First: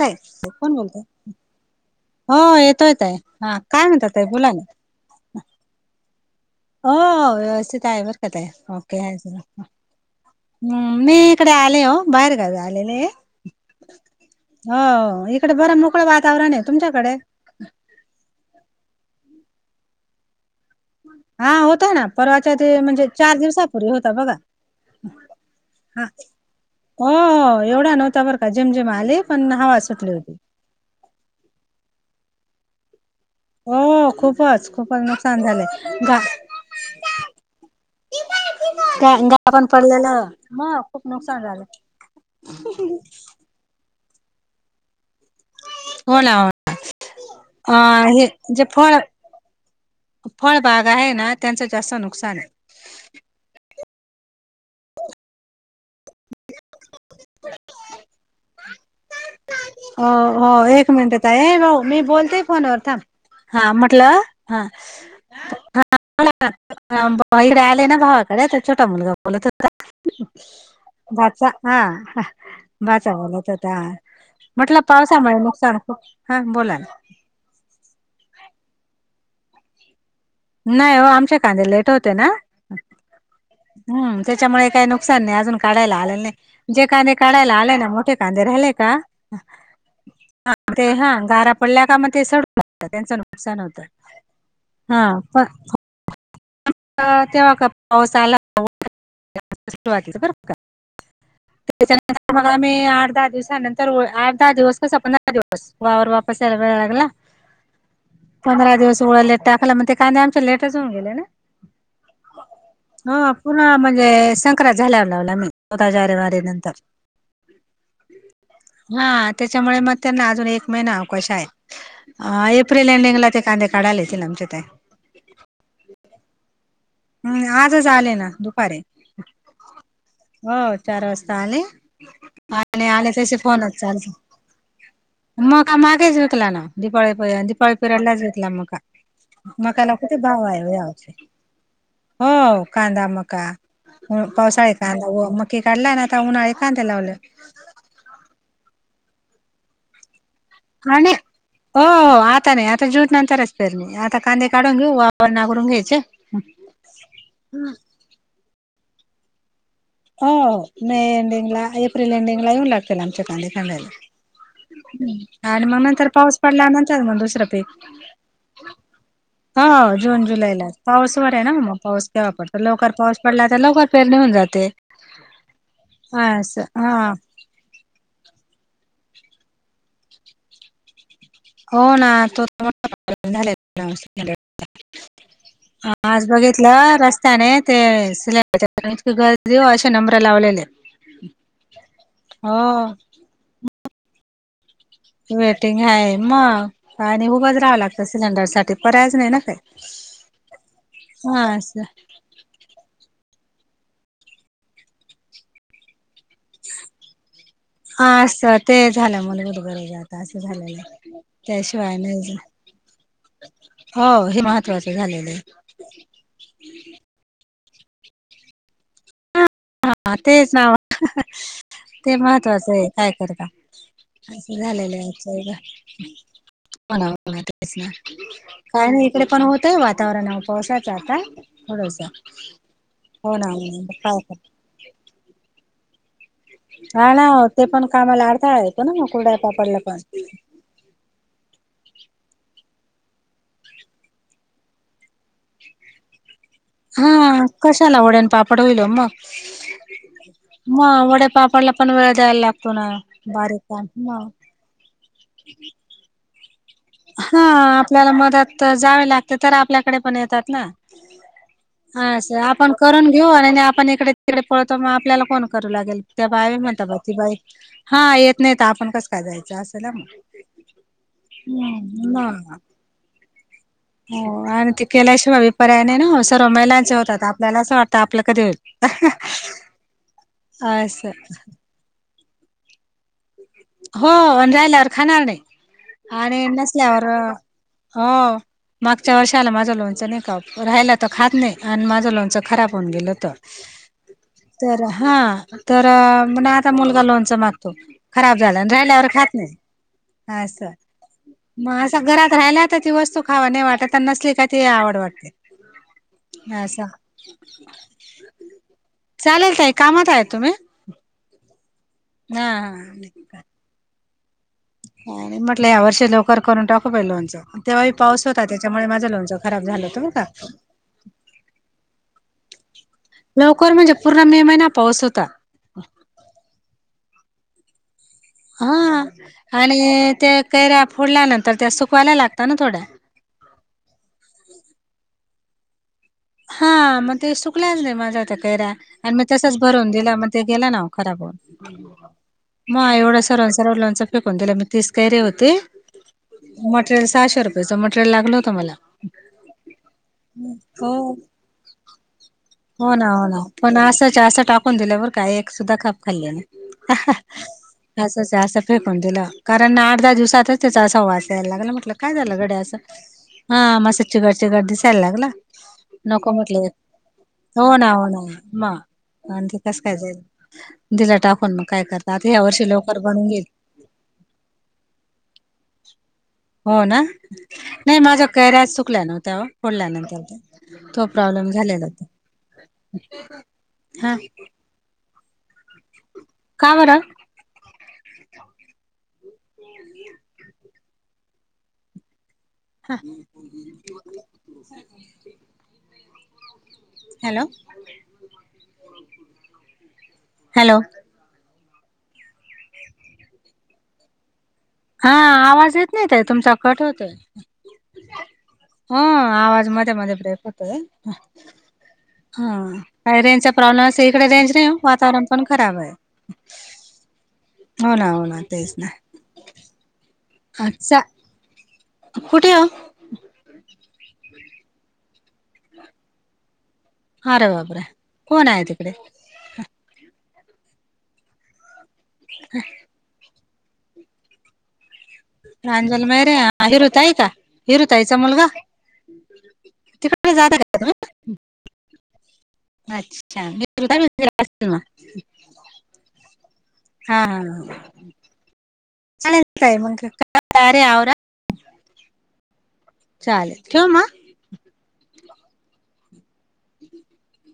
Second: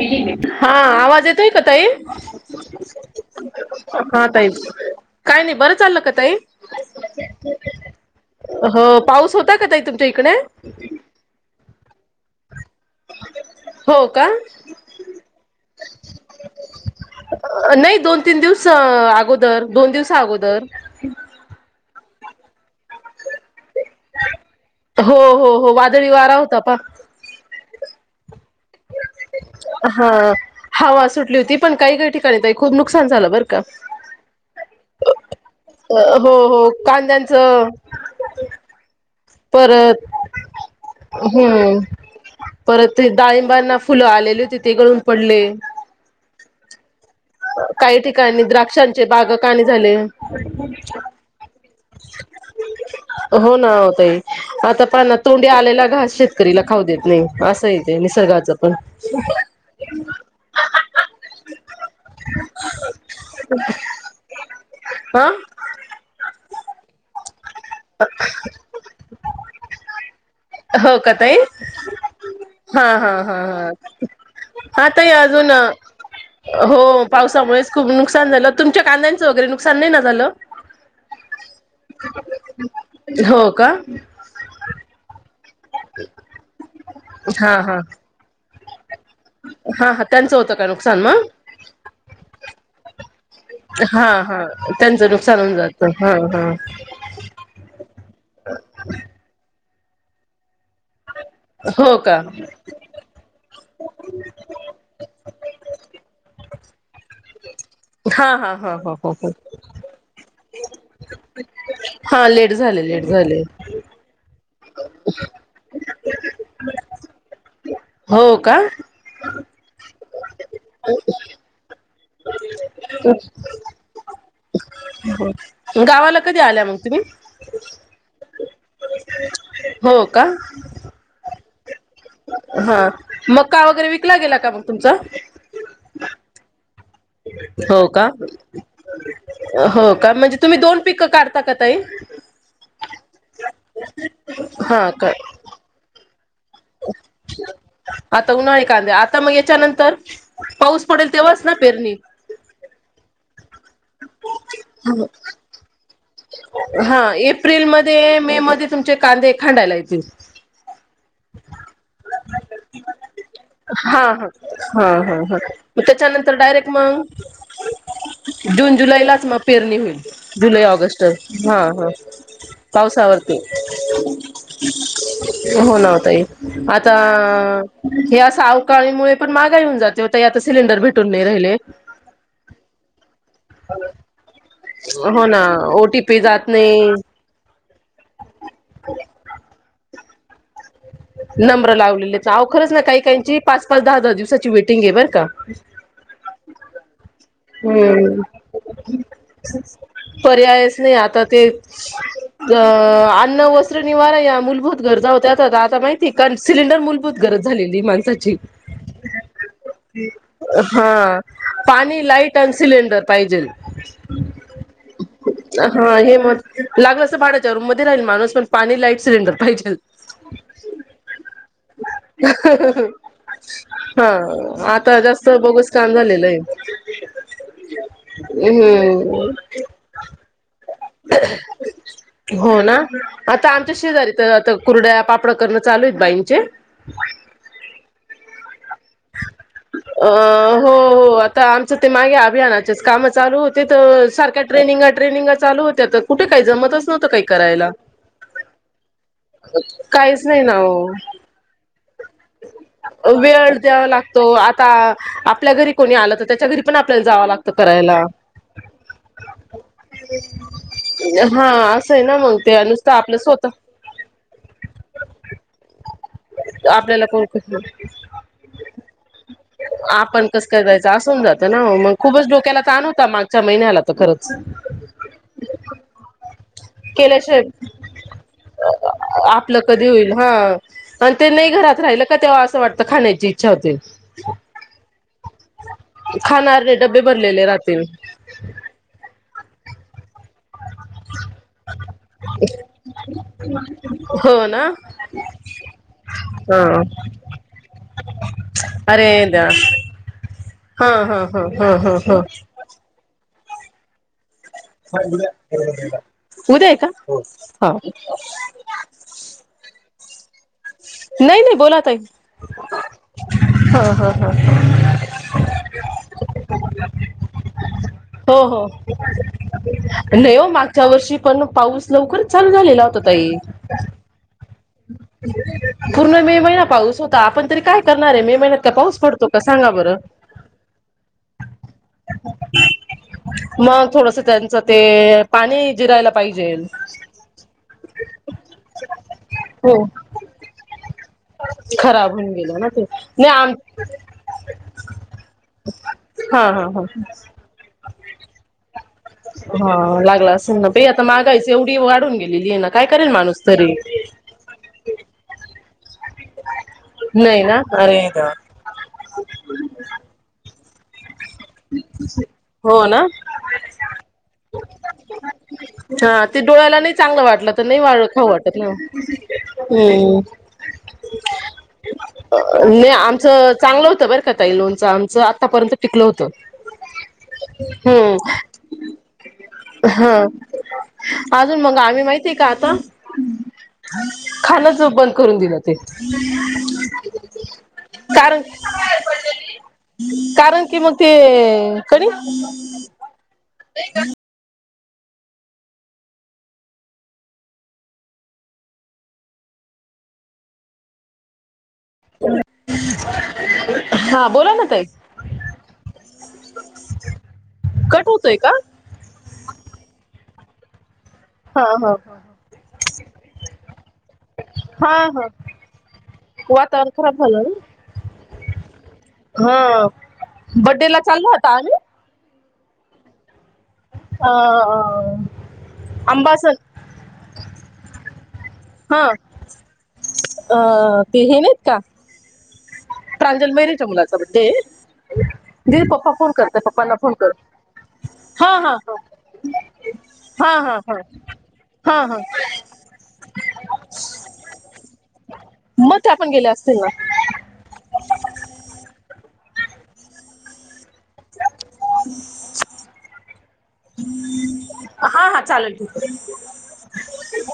ताई कोण बोलतय आवाज येतोय का, ताई? हो येतोय ताई हा काय म्हणतात हां ताई. बोला ना काय नई, बरं चाललं का, ताई? हो, व्यवस्थित आहे, बर का ताई, हो ओके आहे पाऊस होता का [unintelligible] ताई तुमच्या इकडे मी कडे आले हो, बाहेर गावी आ लेले, हो का हो इकड बरं मोकळं वातावरण ये, तुमच्याकडे? अ नही दोन-तीन दिवस अ अगोदर, दोन दिवसा अगोदर हां, होता ना, परवाच्या ते, म्हणजे चार दिवसा हो हो हो, हा वादळी वारा होता पहा हो हो, एवढा नव्हता बर का, झिमझिम आली, पण हवा हा सुटली होती. हवा सुटली होती, पण काही-काही ठिकाणी, ताई खूप नुकसान झालं, बर हो, खूपच-खूपच नुक अ हो हो, कांद्यांचं गा गा पण परत, पडलेलं मग खूप नुकसान झालं हम्म. परत ते डाळिंबना, फुलं आलेले होते, ते गळून पडले. होणा हो अ काही हे ठिकाणी, जे द्राक्षांचे बागं, काणे झाले. फळ भाग आहे ना, त्यांचं जास्त नुकसान ये. हो ना ओ ताई, आता पहा ना, तोंडी आलेला घास, शेत करीला खाऊ देत नही, असंय ते निसर्गाचं, पण हो हो, एक मिनट ताई, हे भाऊ, मी बोलते फोनवर, थांब, हां म्हटलं हा, हा [unintelligible] आले ना, भावाकडे, तर छो टा, मुलगा बोलत होत हो का ताई भाचा, हां हा हा भाचा हा बोलत होता, हा. म्हटलं हा ताई पावसामुळे अजून नुकसान खूप, हं बोला हो ना पावसामुळेच खूप नुकसान झालं, तुमच्या कांद्यांचं वैगरे, नुकसान नही ना, झालं? नाही ओ, आमचे कांदे लेट होते ना, हो का हम् त्याच्यामुळे काही नुक सान नही, अजून काढायला आलेलं नही, जे कांदे काढायला हा आले हा ना, मोठे कांदे राहिले का हां हां त्यांचं होतं का, ते नुकसान हा मग? गारा पडल्या का, म ते सडूण जात्या, त्यांचं नु हां हां, त्यांचं नुकसान होऊन जात, हं हं. अ तेव्हा का, पाऊस आला [unintelligible] वाटलं बरं का, हो का त्याच्यानंतर मग आम्ही, आठ-दहा दिवसानंतर तर आठ- दहा दिवस, कसा पंधरा दिवस, वावर वापस यायला वेळ लागला. हा हा हा पंधरा हो दिवस हो एवड हो लेट टाकलं, म ते कांदे आमचे लेटचं होऊन गेले ना, हा लेट झाले लेट हं झाले पुन्हा म्हण ते संक्रांत झाल्यावर, लावला आम्ही, चौदा जानेवारीनंतर हो का? हां, त्याच्यामुळे म त्यांना अजून, एक महिना अवकाश आहे, अ एप्रिल एंडिंगला ते कांदे काढायला, येतील आमचे ते. गावाला कधी आल्या मंग तुम्ही? हम्म आजच आले ना दुपारी हो का. हो चार वाजता आले. हा आणि आले तसे मका फोनच वगैरे चालू विकला गेला का मग तुमचा? मका मागेच विकला ना दीपाळीपर्यत दीपाळी हो का? पिरेडलाच घेतला मका. हो मकाला का, किती म्हणजे भाव तुम्ही आहे हो दोन पिकं यावर्षी काढता का ताई? हो, कांदा, मका पावसाळी हा कांदा का व म हे काढलाय ना आता उन्हाळी कांदे लावले. आता उन्हाळी कांदे, आता म याच्यानंतर पाऊस आणि पडेल तेव्हाच ना हो पेरणी. हो आता नाय, आता जुन नंतरच पेरणी, आता कांदे काढून घेऊ, वावर नागंरून घ्यायचे. हा एप्रिलमध्ये मे मध्ये तुमचे कांदे खांडायला येतील. होहो. मे एंडिंगला, एप्रिल एंडिंग ला येऊन लागतील आमचे कांदे हा हा हा खांडायला हा हा आणि म मग नं तर त्याच्यानंतर पाऊस डायरेक्ट मग पडलानंतर म दुसरं पीकं जून जुलैलाच मग पेरणी हो. होईल. जून जुलै जुलैलाच ऑगस्ट पाऊसवर ये ना हा म हा पाऊस केव्हा लवकर पाऊस पावसावरती पडला तर, लवकर पेरणी होऊन जाते. हो ना ओ ताई हा असं आता‌ हा हे अस अवकाळीमुळे पण महागाई होऊन जाते हो ताई आता सिलेंडर भेट टुन नाय राहिले हो ना तो [inaudible] झालेत सिलें [inaudible] हो ना, ओ टी पी जात नाई. त्या ने ते सिलिंडर गदी असे नंबरं लावलेलेत. नंबर लावलेलेत, आओ खरंच ना काही काहीची पाच पाच, दहा दहा दिवसाची वेटिंगये बरं का. वेटिंग हाय म, आणि उभंच राहावं लागतं हम्म सिलेंडर साठी पर्यायच नाही ना काय पर्यायच नाही. आता ते अ अन्न, वस्त्र, निवारा या मूलभूत गरजा होत्या. त आता माहिती ये का सिलेंडर मूलभूत गरज झालेलीये हा माणसाची. असं ते झालं मूलभूत गरज आता असं अ झालेलं हा आहे. त्याशिवाय पाणी, लाईट नाही आणि सिलेंडर पाहिजेल. हो हे महत्त्वाचं झालेलं आहे. हा हे मह लागलंच त भाड्याच्या रूम मध्ये राहील माणूस पण पाणी, लाईट, सिलेंडर पाहिजेल. हा तेच ना ओ, ते महत्वाचं ये काय करता हा असं झालेलं आता आहे जास्त आजच्या बघुस काम झालेलंय. [unintelligible] काय नाय इकडं पण होतय वातावरण आओ पावसाचं आता थोडंसं हो ना, आता आमच्या शेजारी तर आत कुरड्या, पापड करणं चालूयेत बाईंचे हा ना ओ, ते पण कामाला अडथळा येतो म कुर्रड्या पापडला पण त आमचं ते मागे अभियानाचेच कामं तर सारख्या ट्रेनिंगा ट्रेनिंगाच चालू होत्या त कुठे काय जमतच नव्हत काही हा करायला. कशाला काहीच नाही ना ओ म वड्यापापडला पण वेळ द्यायला लागतो. ना बारीक काम द्यावं मग लागतो. आता आपल्या घरी कोणी आलं त त्याच्या घरी पण आपल्याला जावं हा लागतं करायला आपल्याला मदत जावी लागते. तर आपल्याकडे पण येतात ना. हा असं आहे हा ना अस, मग ते आपण नुसतं करून आपलं घेऊ. आणि नाय स्वतः आपण इकडे तिकडे पळतो. म आपल्याला कोण करू लागेल. त्या बाई म्हणता, बा आपल्याला ती कोण बाई हा येत नाही त आपण कसं काय जायचं असं ना म आपण कसं काय जायच, असं होऊन जातं ना म, मग खूपच डोक्याला ताण होता मागच्या महिन्याला तर खरंच हो आणि ती केल्याशिवाय बी पर्याय नाय न, सर्व महिलांचे होतात. केल्याशिवाय आपल्याला असं वाटतं आपलं कधी होईल. [unintelligible] ह असं आणि ते नाही घरात राहिलं का तेव्हा असं वाटत खाण्याची- ईच्छा होते. हो आणि राहिल्यावर खाणार नाही. आणि खाणार नाही डबे नसल्यावर, भरलेले राहतील हो, मागच्या वर्षाला माझं लोणच नाही का हो- राहील तर खात नाही आणि माझं लोणचं खराब होऊन गेलं होत. हो ना. तर, हा, तर म ना हा आता मुलगा लोणच मागतो. राहील्यावर अरे खात देवा नाही. असं. हा हा हा हा मग हा असं हा घरात राहिला तर ती वस्तु- खाव नाही वाटतता अन् नसली का- ते आवड वाटते. उद्या आहे असं. का हा चालेल ताई, कामात आहे तुम्ही? नाही नाही, बोला ताई. हा हा. [inaudible] म्हटलं या वर्षी लवकर करून टाकू बाई लोणचं. तेव्हाही पाऊस हो होता हो त्याच्यामुळे माझं लोणचं - नाही हो मागच्या वर्षी पण पाऊस लवकरच चालू झालेला होता ताई. लवकर म्हणजे पूर्ण मे महिना - पूर्ण मे महिना पाऊस होता, आपण तरी काय- करणार आहे, मे मेहन्यात का पाऊस हा पडतो का सांगा बरं? आणि त्या कैऱ्या फोडल्यानंतर त्या सुकवायला लागता ना थोड्या. मग थोडस त्यांचं ते पाणी जिरायला- पाहिजेल. हा म ते सुकल्याच नाही माझ्या त्या कैऱ्या. आणि मग तसच हो. भरवून दिला मग ते गेला ना खराब होउन. खराब होऊन गेलं ना ते मग एवढ नाही आम सर्वनसर्व लोणच फेकून दिल मी तिस कैरी होती. हा हा हा मटेरियल सहाशे रुपयाचं मटेरियल लागलं होतं मला. हा लागला असल ना बाई आता हो महागाईच एवढी वाढून गेली. गेली आहे ना, काय करेल माणूस तरी? च्या अस टाकून दिल्या बर का, एक सुद्धा खाप खाल्ली नाही. अ ह. नाही ना अरे देवा. असच्या अस- फेकून दिलं कारण आठ दहा दिवसातच त्याचा असा वास- यायला लागला म्हटलं काय झालं गड्या असं? हो ना हा म अस चिगट चिगट दिसायला लागल, हा ते डोळ्याला नाही चांगलं वाटत. ला तर हो नाही ना वाळ हो खाऊ वाटत ना हो. मग आणि ते कसं काय जाईल हम्. दिला टाकून मग काय करता आता ह्या वर्षी नाही लवकर बनून घेईल आमचं चांगलं होतं बर का ताई लोणचं, आमचं आतापर्यंत टिकलं होतं. हो ना, नाही हम्म माझ्या कैऱ्याच सुकल्या नव्हत्या हो फोडल्यानंतर. हा तो प्रॉब्लेम झालेला होता. ती का आता हा खाणच बंद करून दिलं. [inaudible] का बरं कारण, कारण की मग- ते कधी? हा हॅलो. हॅलो. हा बोला ना ताई. हा आवाज येत नाही ताई तुमचा. कट होतोय. कट होतोय का? हा आवाज मध्ये मध्ये ब्रेक होतोय. ह ह. हा काही रेंजचा प्रॉब्लेम असेल, इकडे रेंज नाही हो, हा वातावरण हा पण खराब आहे. वातावरण खराब झाल ना हो ना, हो ना. तेच ना. हो बड्डे ला अच्छा चाललो होतो आम्ही कुठे वो? अं आंबा अरे बापरे, कोण आहे ते? हा, ते हे नाहीत का? [unintelligible] प्रांजल मैरेच्या मुलाचा बड्डे दे प्रांजल पप्पा फोन मैरे करताय पप्पांना हिरुताई फोन का? कर हिरुताईचा मुलगा? हां हां तिकडे जात हा [unintelligible] हा हा. अच्छा, मी ना [unintelligible] त्यापण गेल्या असतील ना. काय [unintelligible] [unintelligible] चालेल ठेवू मग? हा हा, चालेल. ठीके. [unintelligible]